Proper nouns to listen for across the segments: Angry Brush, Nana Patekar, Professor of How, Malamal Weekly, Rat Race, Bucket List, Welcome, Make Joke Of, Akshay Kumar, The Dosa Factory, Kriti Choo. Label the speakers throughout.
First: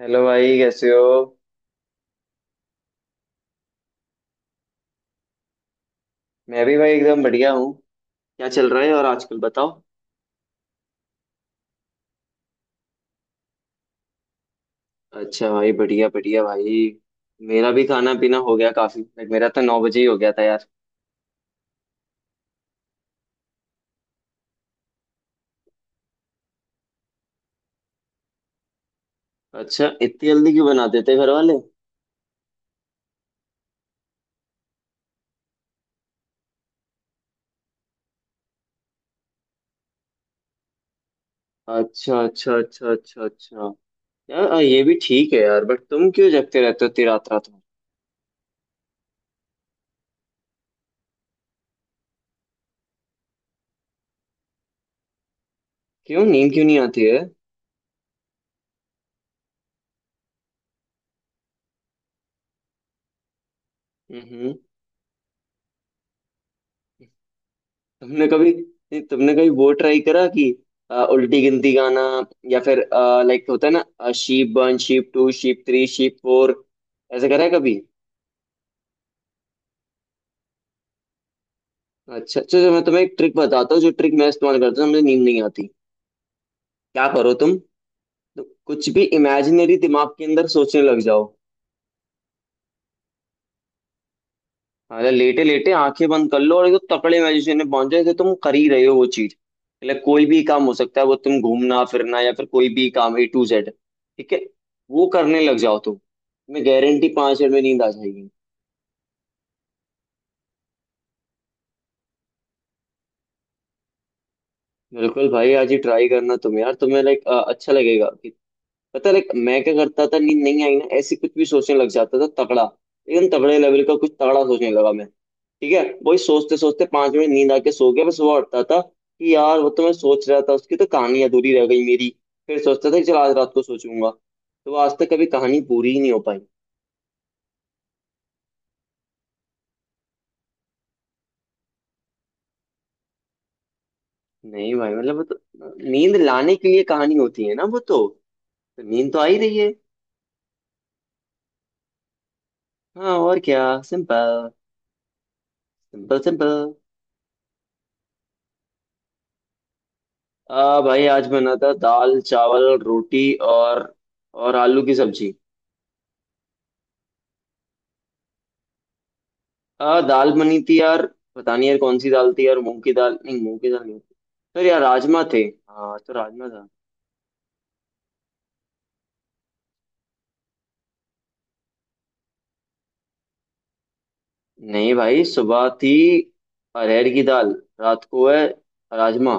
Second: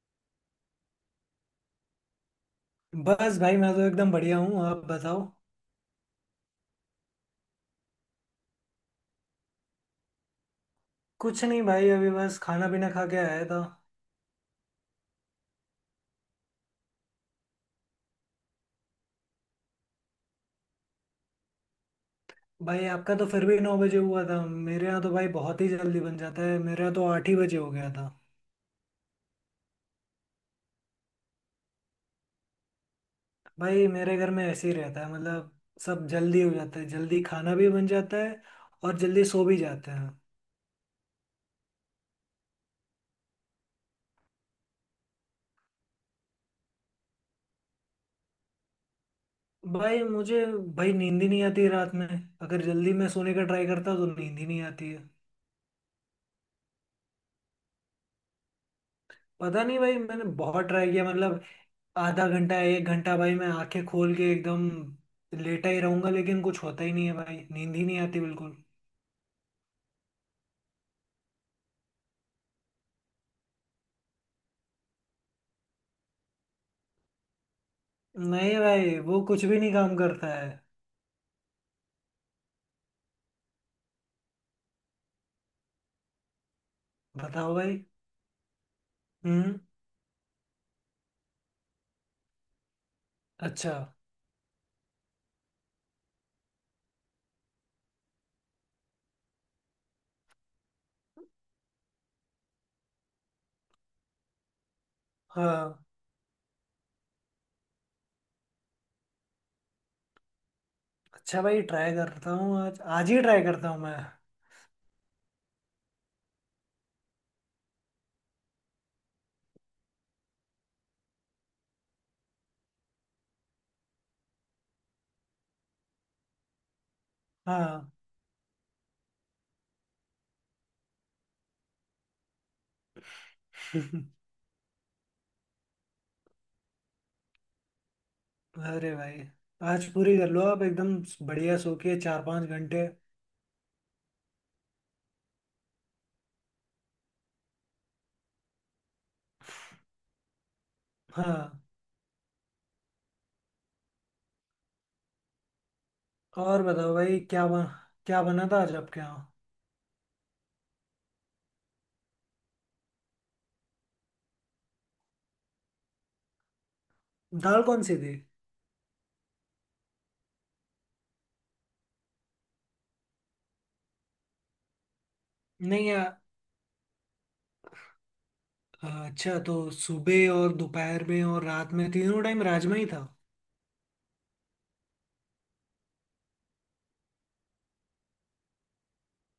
Speaker 1: Hello भाई कैसे हो।
Speaker 2: बस भाई मैं तो एकदम बढ़िया हूँ। आप बताओ।
Speaker 1: मैं भी भाई एकदम बढ़िया हूँ। क्या चल रहा है और आजकल बताओ।
Speaker 2: कुछ नहीं भाई, अभी बस खाना पीना खा के आया था।
Speaker 1: अच्छा भाई बढ़िया बढ़िया भाई। मेरा भी खाना पीना हो गया काफी लाइक मेरा तो 9 बजे ही हो गया था यार।
Speaker 2: भाई आपका तो फिर भी 9 बजे हुआ था, मेरे यहाँ तो भाई बहुत ही जल्दी बन जाता है। मेरे यहाँ तो 8 ही बजे हो गया था।
Speaker 1: अच्छा इतनी जल्दी क्यों बना देते घर वाले।
Speaker 2: भाई मेरे घर में ऐसे ही रहता है मतलब, सब जल्दी हो जाता है, जल्दी खाना भी बन जाता है और जल्दी सो भी जाते हैं।
Speaker 1: अच्छा अच्छा अच्छा अच्छा अच्छा। यार ये भी ठीक है यार बट तुम क्यों जगते रहते हो इतनी रात रात में।
Speaker 2: भाई मुझे, भाई नींद ही नहीं आती रात में। अगर जल्दी मैं सोने का ट्राई करता तो नींद ही नहीं आती है।
Speaker 1: क्यों नींद क्यों नहीं आती है।
Speaker 2: पता नहीं भाई मैंने बहुत ट्राई किया मतलब, आधा घंटा एक घंटा भाई मैं आंखें खोल के
Speaker 1: हम्म।
Speaker 2: एकदम लेटा ही रहूंगा, लेकिन कुछ होता ही नहीं है भाई, नींद ही नहीं आती
Speaker 1: तुमने कभी
Speaker 2: बिल्कुल।
Speaker 1: नहीं, तुमने कभी वो ट्राई करा कि उल्टी गिनती गाना या फिर लाइक होता है ना शीप 1 शीप 2 शीप 3 शीप 4, ऐसे करा है कभी।
Speaker 2: नहीं भाई वो कुछ भी नहीं काम करता है।
Speaker 1: अच्छा अच्छा तो मैं तुम्हें एक ट्रिक बताता हूँ जो ट्रिक मैं इस्तेमाल करता हूँ मुझे नींद नहीं आती। क्या करो तुम।
Speaker 2: बताओ भाई।
Speaker 1: तुम कुछ भी
Speaker 2: हम्म।
Speaker 1: इमेजिनरी दिमाग के अंदर सोचने लग जाओ।
Speaker 2: अच्छा।
Speaker 1: अरे लेटे लेटे आंखें बंद कर लो और एकदम तकड़े मैजिशियन में पहुंच जाए कि तुम कर ही रहे हो वो चीज। मतलब कोई भी काम हो सकता है वो तुम घूमना फिरना या फिर कोई भी काम A to Z ठीक है। वो करने लग जाओ
Speaker 2: हाँ।
Speaker 1: तुम्हें गारंटी 5 मिनट में नींद आ जाएगी।
Speaker 2: अच्छा भाई, ट्राई करता हूँ, आज आज ही ट्राई करता हूँ मैं।
Speaker 1: बिल्कुल भाई आज ही ट्राई करना तुम यार तुम्हें लाइक अच्छा लगेगा कि पता है like, मैं क्या करता था नींद नहीं आई ना ऐसे कुछ भी सोचने लग जाता था तगड़ा एकदम तगड़े लेवल का कुछ तगड़ा सोचने लगा मैं ठीक है वही सोचते सोचते 5 मिनट नींद आके
Speaker 2: हाँ।
Speaker 1: सो गया मैं सुबह उठता था कि यार वो तो मैं सोच रहा था उसकी तो कहानी अधूरी रह गई मेरी। फिर सोचता था कि चल आज रात को सोचूंगा तो वो आज तक कभी कहानी पूरी ही नहीं हो पाई।
Speaker 2: अरे भाई, आज पूरी कर लो आप एकदम, बढ़िया सो के चार पाँच घंटे।
Speaker 1: नहीं भाई मतलब वो तो नींद लाने के लिए कहानी होती है ना वो तो नींद तो आ ही रही है।
Speaker 2: हाँ,
Speaker 1: हाँ और क्या सिंपल सिंपल सिंपल।
Speaker 2: और बताओ भाई, क्या बना था आज आपके यहाँ।
Speaker 1: आ भाई आज बना था दाल चावल रोटी और आलू की सब्जी।
Speaker 2: दाल कौन सी थी।
Speaker 1: आ दाल बनी थी यार पता नहीं यार कौन सी दाल थी यार मूंग की दाल नहीं मूंग की दाल नहीं सर यार राजमा थे।
Speaker 2: नहीं।
Speaker 1: हाँ तो राजमा था।
Speaker 2: हाँ, अच्छा तो सुबह और दोपहर में और रात में तीनों टाइम राजमा ही था।
Speaker 1: नहीं भाई सुबह थी अरहर की दाल रात को है राजमा।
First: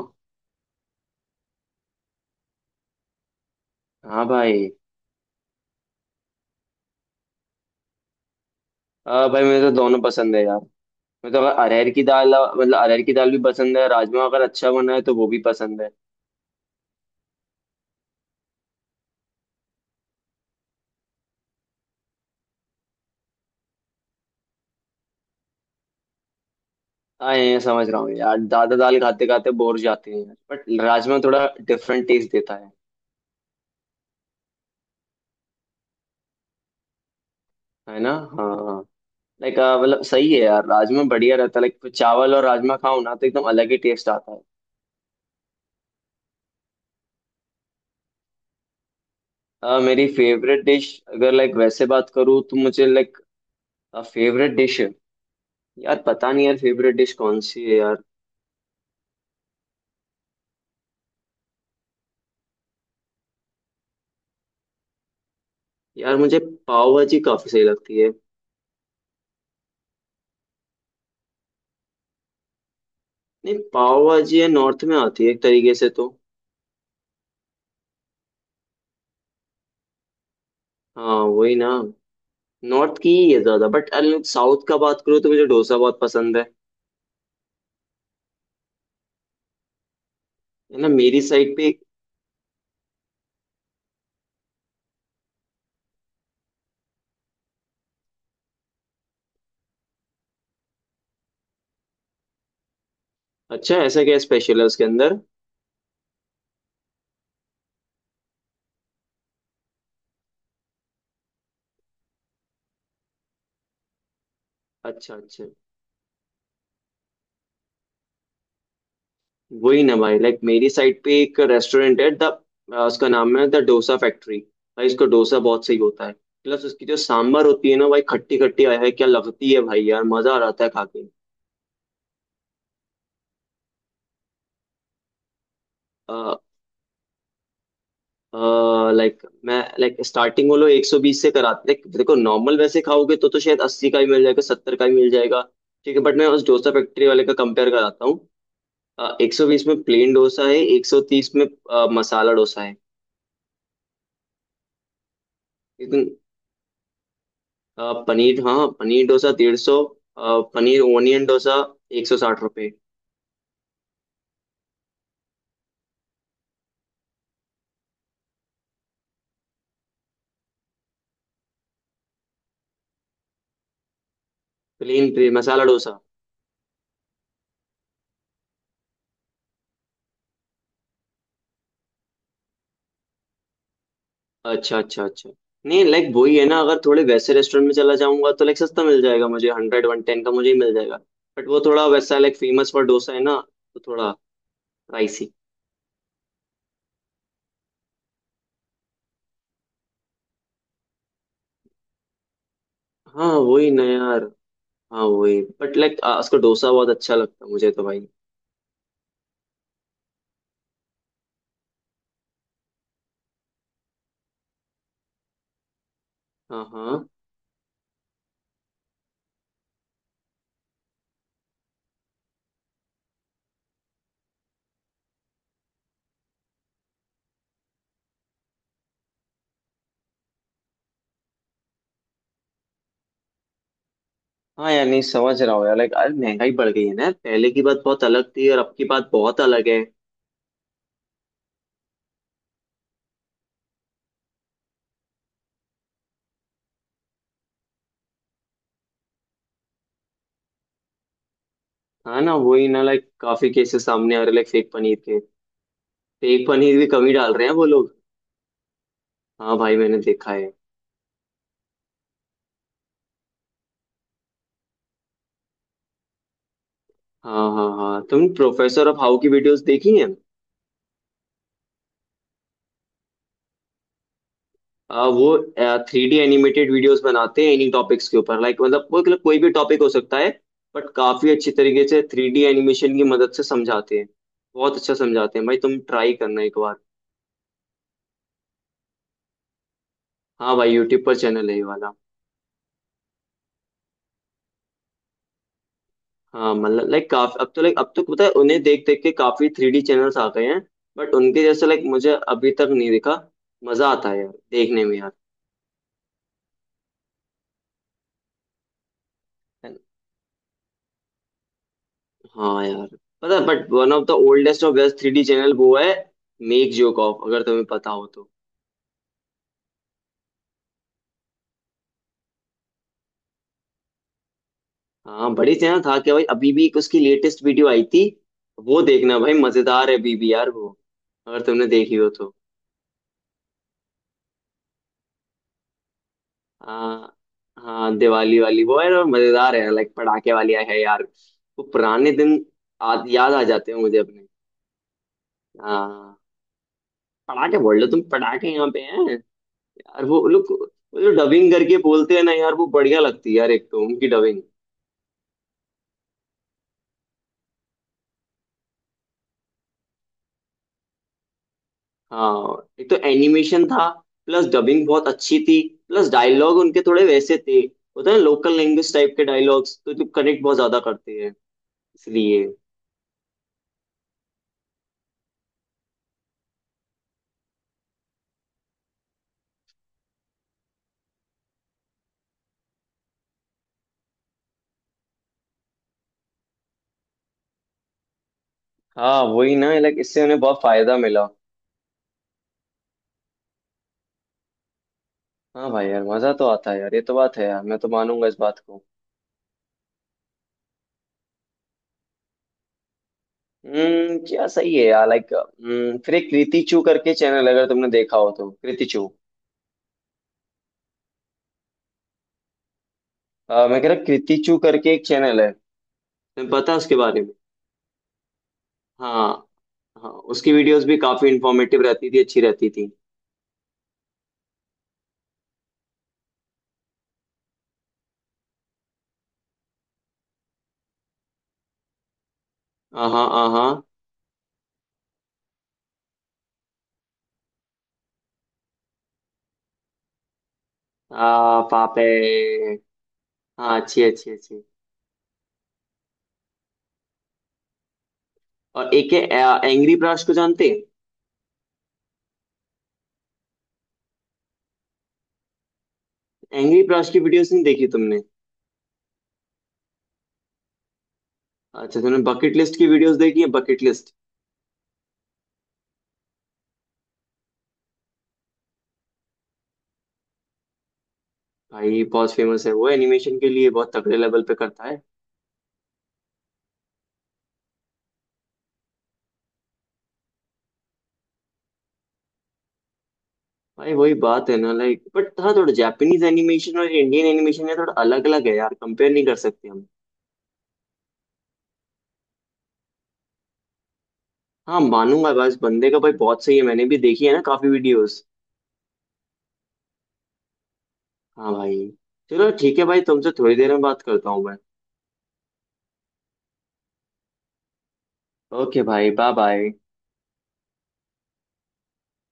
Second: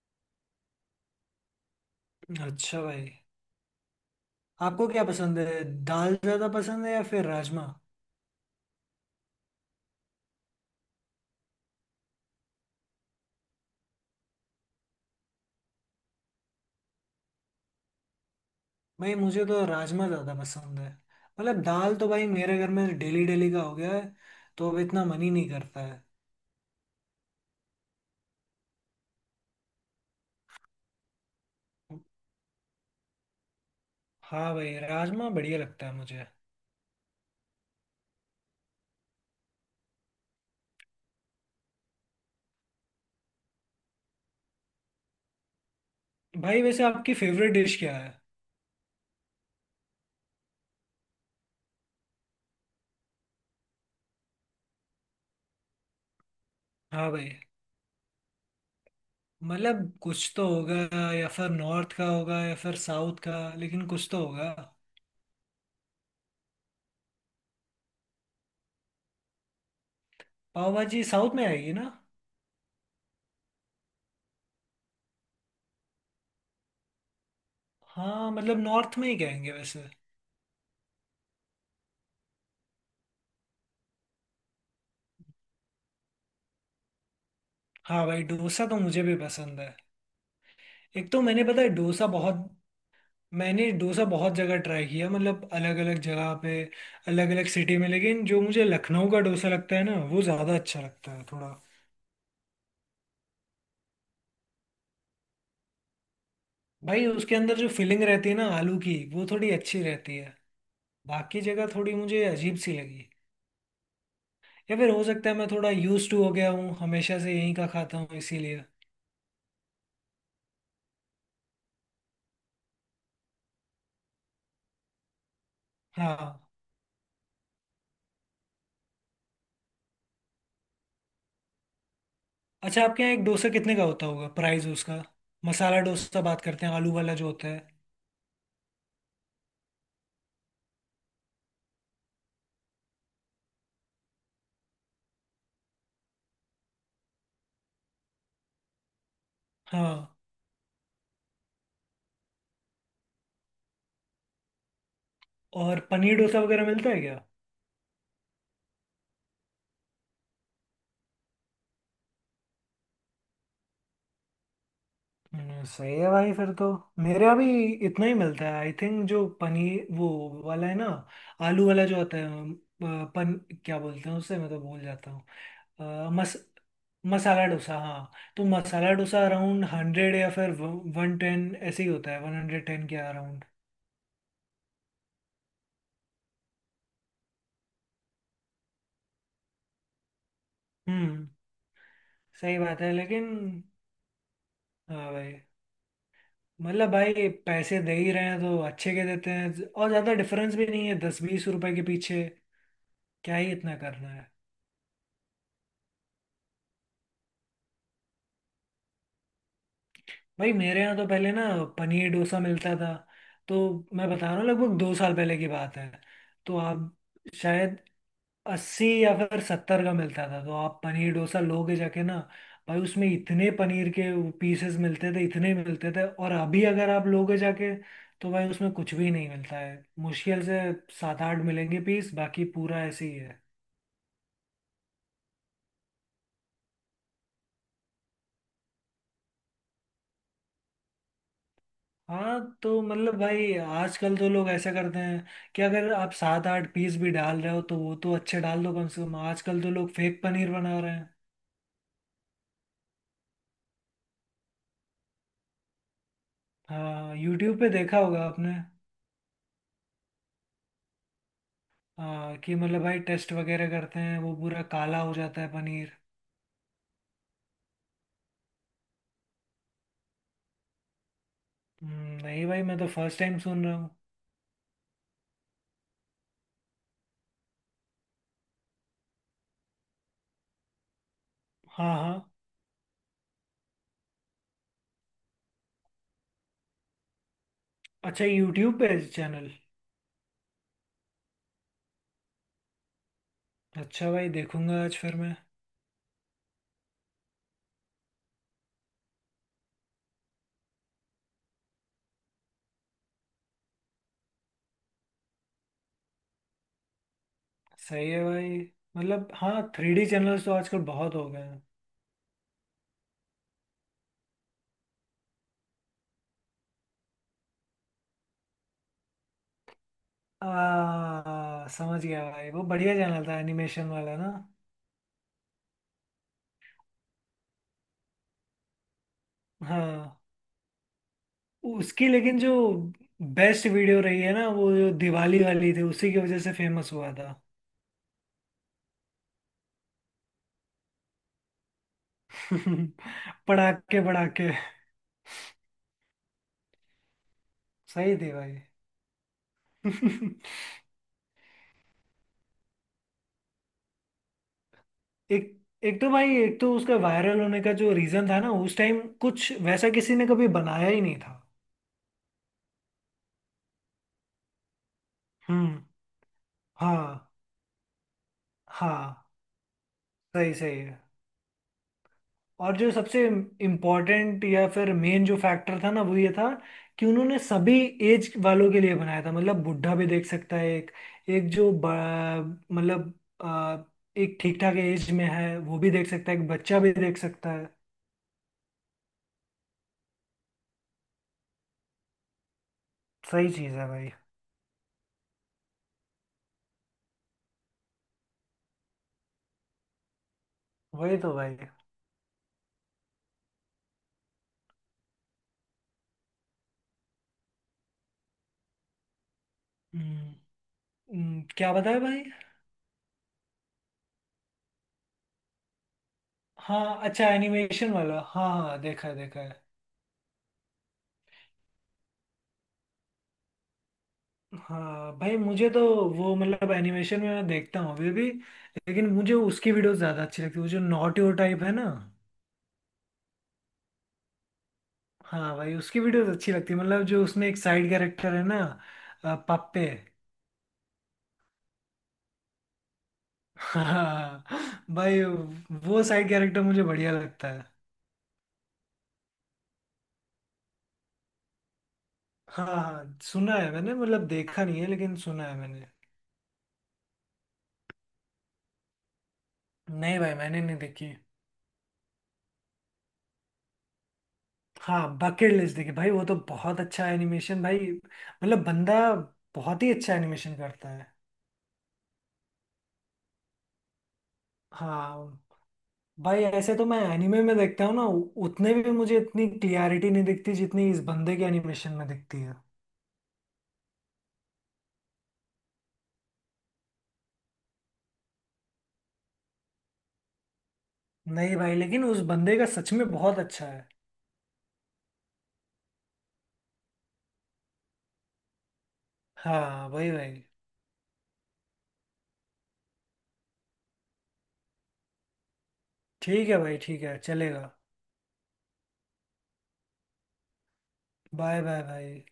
Speaker 2: अच्छा भाई।
Speaker 1: हाँ भाई।
Speaker 2: आपको क्या पसंद है, दाल ज़्यादा पसंद है या फिर राजमा।
Speaker 1: आ भाई मुझे तो दोनों पसंद है यार। मुझे तो अगर अरहर की दाल मतलब अरहर की दाल भी पसंद है राजमा अगर अच्छा बना है तो वो भी पसंद है।
Speaker 2: भाई मुझे तो राजमा ज़्यादा पसंद है, मतलब दाल तो भाई मेरे घर में डेली डेली का हो गया है, तो अब इतना मन ही नहीं करता है।
Speaker 1: आए समझ रहा हूँ यार दादा दाल खाते खाते बोर जाते हैं यार, बट राजमा थोड़ा डिफरेंट टेस्ट देता है।
Speaker 2: हाँ भाई, राजमा बढ़िया लगता है मुझे।
Speaker 1: है ना। हाँ लाइक मतलब सही है यार राजमा बढ़िया रहता है लाइक चावल और राजमा खाओ ना तो एकदम अलग ही टेस्ट आता है।
Speaker 2: भाई वैसे आपकी फेवरेट डिश क्या है।
Speaker 1: मेरी फेवरेट डिश अगर लाइक वैसे बात करूँ तो मुझे लाइक फेवरेट डिश है यार पता नहीं यार फेवरेट
Speaker 2: हाँ
Speaker 1: डिश
Speaker 2: भाई,
Speaker 1: कौन सी है यार।
Speaker 2: मतलब कुछ तो होगा, या फिर नॉर्थ का होगा या फिर साउथ का, लेकिन कुछ तो होगा।
Speaker 1: यार मुझे पाव भाजी काफी सही लगती है।
Speaker 2: पाव भाजी साउथ में आएगी ना।
Speaker 1: नहीं पाव भाजी है नॉर्थ में आती है एक तरीके से तो।
Speaker 2: हाँ मतलब नॉर्थ में ही कहेंगे वैसे।
Speaker 1: हाँ वही ना नॉर्थ की ही है ज्यादा बट साउथ का बात करो तो मुझे डोसा बहुत पसंद है।
Speaker 2: हाँ भाई डोसा तो मुझे भी पसंद है।
Speaker 1: है ना।
Speaker 2: एक
Speaker 1: मेरी
Speaker 2: तो मैंने
Speaker 1: साइड
Speaker 2: पता
Speaker 1: पे
Speaker 2: है
Speaker 1: एक-
Speaker 2: डोसा बहुत, मैंने डोसा बहुत जगह ट्राई किया मतलब, अलग अलग जगह पे, अलग अलग सिटी में। लेकिन जो मुझे लखनऊ का डोसा लगता है ना, वो ज़्यादा अच्छा लगता है थोड़ा।
Speaker 1: अच्छा ऐसा क्या स्पेशल है उसके अंदर।
Speaker 2: भाई उसके अंदर जो फिलिंग रहती है ना आलू की, वो थोड़ी अच्छी रहती है। बाकी जगह थोड़ी मुझे अजीब सी लगी। या फिर हो
Speaker 1: अच्छा
Speaker 2: सकता है
Speaker 1: अच्छा
Speaker 2: मैं थोड़ा यूज्ड टू हो गया हूँ, हमेशा से यहीं का खाता हूँ इसीलिए।
Speaker 1: वही ना भाई लाइक मेरी साइड पे एक रेस्टोरेंट है द उसका नाम है द डोसा फैक्ट्री। भाई उसका डोसा बहुत सही होता है।
Speaker 2: हाँ।
Speaker 1: प्लस उसकी जो सांभर होती है ना भाई खट्टी खट्टी है क्या लगती है भाई यार मजा आ जाता है खा
Speaker 2: अच्छा आपके यहाँ एक डोसा कितने का होता होगा, प्राइस उसका। मसाला डोसा
Speaker 1: के
Speaker 2: बात करते हैं, आलू वाला जो होता है।
Speaker 1: लाइक मैं लाइक स्टार्टिंग वो लोग 120 से कराते लाइक देखो नॉर्मल वैसे खाओगे तो शायद 80 का ही मिल जाएगा 70 का ही मिल जाएगा। ठीक है बट मैं उस डोसा फैक्ट्री वाले का कंपेयर कराता हूँ 120 में
Speaker 2: हाँ।
Speaker 1: प्लेन डोसा है 130 में मसाला डोसा है।
Speaker 2: और
Speaker 1: लेकिन
Speaker 2: पनीर डोसा वगैरह मिलता है क्या।
Speaker 1: पनीर हाँ पनीर डोसा 150 पनीर ओनियन डोसा ₹160।
Speaker 2: सही है भाई फिर तो। मेरे यहाँ भी इतना ही मिलता है आई थिंक। जो पनीर, वो वाला है ना, आलू वाला जो होता है, अ, पन क्या बोलते हैं उसे, मैं तो भूल जाता हूँ।
Speaker 1: प्लेन मसाला डोसा
Speaker 2: अ, मस मसाला डोसा हाँ। तो मसाला डोसा अराउंड 100 या फिर 110 ऐसे ही होता है, 110 के अराउंड।
Speaker 1: अच्छा अच्छा अच्छा। नहीं लाइक वही है ना अगर थोड़े वैसे रेस्टोरेंट में चला जाऊंगा तो लाइक सस्ता मिल जाएगा मुझे 110 का मुझे ही मिल जाएगा
Speaker 2: हम्म।
Speaker 1: बट वो थोड़ा वैसा लाइक
Speaker 2: सही
Speaker 1: फेमस
Speaker 2: बात
Speaker 1: फॉर
Speaker 2: है,
Speaker 1: डोसा है
Speaker 2: लेकिन।
Speaker 1: ना तो थोड़ा
Speaker 2: हाँ
Speaker 1: प्राइसी।
Speaker 2: भाई। मतलब भाई पैसे दे ही रहे हैं तो अच्छे के देते हैं, और ज्यादा डिफरेंस भी नहीं है 10 20 रुपए के पीछे।
Speaker 1: हाँ
Speaker 2: क्या ही
Speaker 1: वही
Speaker 2: इतना
Speaker 1: ना
Speaker 2: करना
Speaker 1: यार।
Speaker 2: है।
Speaker 1: हाँ वही बट लाइक उसका डोसा बहुत अच्छा लगता है मुझे तो भाई।
Speaker 2: भाई मेरे यहाँ तो पहले ना, पनीर डोसा मिलता था तो, मैं बता रहा हूँ लगभग 2 साल पहले की बात है, तो
Speaker 1: हाँ
Speaker 2: आप
Speaker 1: हाँ
Speaker 2: शायद, 80 या फिर 70 का मिलता था, तो आप पनीर डोसा लोगे जाके ना, भाई उसमें इतने पनीर के पीसेस मिलते थे, इतने मिलते थे। और अभी अगर आप लोगे जाके तो भाई उसमें कुछ भी नहीं मिलता है, मुश्किल से 7 8 मिलेंगे पीस, बाकी पूरा ऐसे ही है।
Speaker 1: हाँ यार नहीं समझ रहा हूँ यार लाइक अरे महंगाई बढ़ गई है ना यार। पहले की बात बहुत अलग थी और अब की बात बहुत अलग है।
Speaker 2: हाँ तो मतलब भाई आजकल तो लोग ऐसा करते हैं कि अगर आप 7 8 पीस भी डाल रहे हो तो वो तो अच्छे डाल दो कम से कम, आजकल तो लोग फेक पनीर बना रहे हैं।
Speaker 1: हाँ ना वही ना लाइक काफी केसेस सामने आ रहे लाइक फेक पनीर के फेक पनीर भी कम ही
Speaker 2: हाँ,
Speaker 1: डाल रहे हैं
Speaker 2: यूट्यूब
Speaker 1: वो
Speaker 2: पे
Speaker 1: लोग।
Speaker 2: देखा होगा आपने।
Speaker 1: हाँ भाई मैंने देखा है।
Speaker 2: हाँ, कि मतलब भाई टेस्ट वगैरह करते हैं वो पूरा काला हो जाता है पनीर।
Speaker 1: हाँ हाँ हाँ तुमने प्रोफेसर ऑफ हाउ की वीडियोस देखी हैं?
Speaker 2: नहीं भाई मैं तो फर्स्ट टाइम सुन रहा हूँ।
Speaker 1: वो 3D एनिमेटेड वीडियोस बनाते हैं इन्हीं टॉपिक्स के ऊपर लाइक मतलब वो मतलब कोई भी टॉपिक हो सकता है बट काफी अच्छी तरीके
Speaker 2: हाँ
Speaker 1: से
Speaker 2: हाँ।
Speaker 1: थ्री डी एनिमेशन की मदद से समझाते हैं। बहुत अच्छा समझाते हैं भाई तुम ट्राई करना एक बार।
Speaker 2: अच्छा यूट्यूब पे चैनल।
Speaker 1: हाँ भाई यूट्यूब पर चैनल है ये वाला।
Speaker 2: अच्छा भाई देखूंगा आज फिर मैं।
Speaker 1: हाँ मतलब लाइक काफी अब तो पता है उन्हें देख देख के काफी 3D चैनल्स आ गए हैं। बट उनके जैसे लाइक मुझे अभी तक नहीं दिखा। मजा आता है यार देखने में यार।
Speaker 2: सही है भाई। मतलब हाँ, थ्री डी चैनल्स तो आजकल बहुत हो गए हैं।
Speaker 1: हाँ यार पता but one of the oldest और बेस्ट 3D चैनल वो है मेक जोकॉफ अगर तुम्हें पता हो तो।
Speaker 2: समझ गया भाई, वो बढ़िया चैनल था एनिमेशन वाला ना।
Speaker 1: हाँ बड़ी चैनल था क्या भाई अभी भी एक उसकी लेटेस्ट वीडियो आई थी। वो देखना भाई मजेदार है अभी
Speaker 2: हाँ।
Speaker 1: भी यार वो अगर तुमने देखी
Speaker 2: उसकी,
Speaker 1: हो तो।
Speaker 2: लेकिन जो बेस्ट वीडियो रही है ना, वो जो दिवाली वाली थी, उसी की वजह से फेमस हुआ
Speaker 1: हाँ
Speaker 2: था।
Speaker 1: हाँ दिवाली वाली वो है और मजेदार है लाइक पटाखे वाली है यार वो पुराने दिन याद आ जाते हैं मुझे
Speaker 2: पड़ाके
Speaker 1: अपने।
Speaker 2: पड़ाके।
Speaker 1: हाँ पटाखे बोल लो तुम
Speaker 2: सही थे
Speaker 1: पटाखे
Speaker 2: भाई।
Speaker 1: यहाँ पे हैं। यार वो लोग वो जो डबिंग करके बोलते हैं ना यार वो बढ़िया लगती है यार एक तो उनकी डबिंग।
Speaker 2: एक एक तो भाई, एक तो उसका वायरल होने का जो रीजन था ना, उस टाइम कुछ वैसा किसी ने कभी बनाया ही नहीं था।
Speaker 1: हाँ एक तो एनिमेशन था प्लस डबिंग बहुत अच्छी थी।
Speaker 2: हम्म।
Speaker 1: प्लस डायलॉग उनके थोड़े
Speaker 2: हाँ
Speaker 1: वैसे थे। होता है ना लोकल लैंग्वेज टाइप के
Speaker 2: हाँ
Speaker 1: डायलॉग्स तो जो कनेक्ट
Speaker 2: सही
Speaker 1: बहुत
Speaker 2: सही।
Speaker 1: ज्यादा करते हैं इसलिए।
Speaker 2: और जो सबसे इम्पोर्टेंट या फिर मेन जो फैक्टर था ना, वो ये था कि उन्होंने सभी एज वालों के लिए बनाया था, मतलब बुढ़ा भी देख सकता है, एक एक जो ब- मतलब अ, एक ठीक ठाक एज में है वो भी देख सकता है, एक बच्चा भी देख सकता है।
Speaker 1: हाँ वही ना लाइक इससे उन्हें बहुत फायदा मिला।
Speaker 2: सही चीज़ है भाई।
Speaker 1: हाँ भाई यार मजा तो आता है यार ये तो बात है यार मैं तो मानूंगा इस बात को।
Speaker 2: वही तो भाई।
Speaker 1: क्या सही है यार लाइक फिर एक कृति चू करके चैनल अगर तुमने देखा हो तो कृति चू।
Speaker 2: हम्म। क्या बताया भाई।
Speaker 1: मैं कह रहा कृति चू करके एक चैनल है तुम्हें पता है
Speaker 2: हाँ
Speaker 1: उसके बारे
Speaker 2: अच्छा
Speaker 1: में।
Speaker 2: एनिमेशन वाला, हाँ हाँ देखा है
Speaker 1: हाँ
Speaker 2: देखा है।
Speaker 1: हाँ। उसकी वीडियोस भी काफी इंफॉर्मेटिव रहती थी अच्छी रहती थी।
Speaker 2: हाँ भाई मुझे तो, वो मतलब एनिमेशन में मैं देखता हूँ अभी भी, लेकिन मुझे उसकी वीडियोस ज़्यादा अच्छी लगती है, वो जो नॉट योर टाइप है ना।
Speaker 1: हाँ हाँ
Speaker 2: हाँ भाई उसकी वीडियोस अच्छी लगती है। मतलब जो उसमें एक साइड कैरेक्टर है ना, पप्पे।
Speaker 1: हाँ पापे हाँ अच्छी अच्छी
Speaker 2: हाँ
Speaker 1: अच्छी।
Speaker 2: भाई, वो साइड कैरेक्टर मुझे बढ़िया लगता है।
Speaker 1: और एक है एंग्री ब्राश को जानते हैं?
Speaker 2: हाँ हाँ सुना है मैंने, मतलब देखा नहीं है लेकिन सुना है मैंने।
Speaker 1: एंग्री ब्राश की वीडियोस नहीं देखी तुमने।
Speaker 2: नहीं भाई मैंने नहीं देखी।
Speaker 1: अच्छा तुमने बकेट लिस्ट की वीडियोस देखी है बकेट लिस्ट।
Speaker 2: हाँ बकेट लिस्ट देखी भाई, वो तो बहुत अच्छा एनिमेशन भाई, मतलब बंदा बहुत ही अच्छा एनिमेशन करता है।
Speaker 1: भाई बहुत फेमस है वो एनिमेशन के लिए बहुत तगड़े लेवल पे करता है।
Speaker 2: हाँ भाई ऐसे तो मैं एनिमे में देखता हूँ ना, उतने भी मुझे इतनी क्लियरिटी नहीं दिखती जितनी इस बंदे के एनिमेशन में दिखती है।
Speaker 1: भाई वही बात है ना लाइक बट हाँ थोड़ा जापानीज एनिमेशन और इंडियन एनिमेशन है थोड़ा अलग अलग है यार कंपेयर नहीं कर सकते हम।
Speaker 2: नहीं भाई लेकिन उस बंदे का सच में बहुत अच्छा है।
Speaker 1: हाँ मानूंगा बस बंदे का भाई बहुत सही है मैंने भी देखी है ना काफी वीडियोस।
Speaker 2: हाँ भाई भाई।
Speaker 1: हाँ भाई चलो ठीक है भाई तुमसे थोड़ी देर में बात करता हूँ मैं।
Speaker 2: ठीक है भाई, ठीक है चलेगा।
Speaker 1: ओके भाई बाय बाय।
Speaker 2: बाय बाय भाई।